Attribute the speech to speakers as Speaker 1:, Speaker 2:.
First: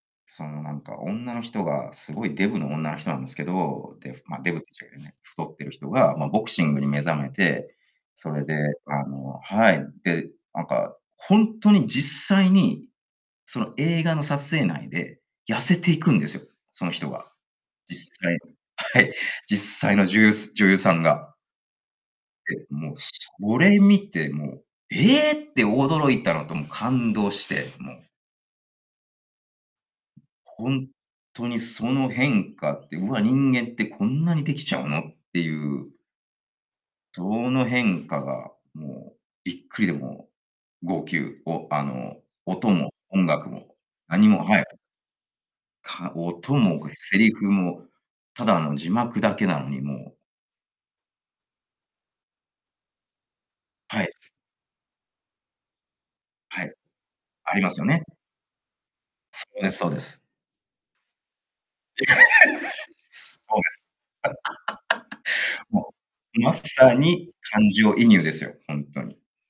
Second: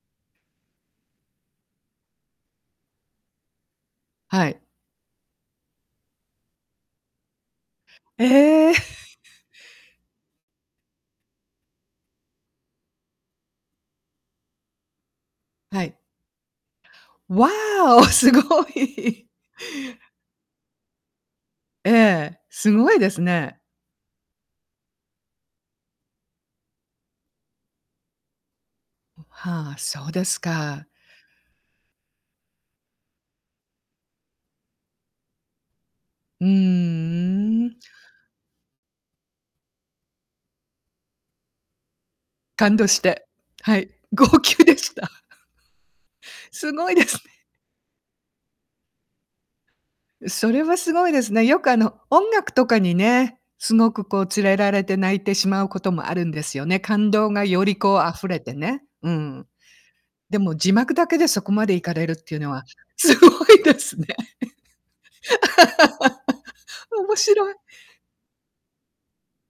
Speaker 1: その何か女の人がすごいデブの女の人なんですけど、で、ま、
Speaker 2: は
Speaker 1: デブっ
Speaker 2: い。
Speaker 1: て言っちゃいけね太ってる人がまボクシングに目覚めて、それで
Speaker 2: ええ。
Speaker 1: あのはい。で、何か本当に実際にその映画の撮影内で痩せ
Speaker 2: は
Speaker 1: て
Speaker 2: い。
Speaker 1: いくんですよ、その人が。
Speaker 2: わお！
Speaker 1: 実
Speaker 2: す
Speaker 1: 際。
Speaker 2: ご
Speaker 1: はい。
Speaker 2: い。
Speaker 1: 実際のじゆうす女優さんが。
Speaker 2: ええ、
Speaker 1: で、
Speaker 2: すご
Speaker 1: もう
Speaker 2: いです
Speaker 1: そ
Speaker 2: ね。
Speaker 1: れ見てもう、ええって驚いたのともう感動して、もう。
Speaker 2: はあ、そうですか。
Speaker 1: 本当にその変化って、うわ、人間ってこんなにできちゃうのっていう。
Speaker 2: う
Speaker 1: その
Speaker 2: ーん。
Speaker 1: 変化がもうびっくりでも号泣、おあの音
Speaker 2: 感動
Speaker 1: も、
Speaker 2: し
Speaker 1: 音
Speaker 2: て、
Speaker 1: 楽も
Speaker 2: はい、号
Speaker 1: 何も。
Speaker 2: 泣でした。
Speaker 1: か音
Speaker 2: す
Speaker 1: も
Speaker 2: ごいです
Speaker 1: セリ
Speaker 2: ね。
Speaker 1: フもただの字幕だけなのにもう
Speaker 2: それはすごいですね。よくあの音楽とかにね、すご
Speaker 1: は
Speaker 2: く
Speaker 1: い。
Speaker 2: こう連れられて泣いてしまうこともあるんです
Speaker 1: は
Speaker 2: よ
Speaker 1: い、
Speaker 2: ね。感動が
Speaker 1: あり
Speaker 2: よ
Speaker 1: ま
Speaker 2: り
Speaker 1: すよ
Speaker 2: こ
Speaker 1: ね。
Speaker 2: う溢れてね。う
Speaker 1: そ
Speaker 2: ん。
Speaker 1: れはそうです。
Speaker 2: でも字幕だけでそこまでいかれるっていうのはすご
Speaker 1: そう
Speaker 2: いで
Speaker 1: で
Speaker 2: すね。
Speaker 1: す。もう、まさ
Speaker 2: 面
Speaker 1: に
Speaker 2: 白い。
Speaker 1: 感情移入ですよ、本当に。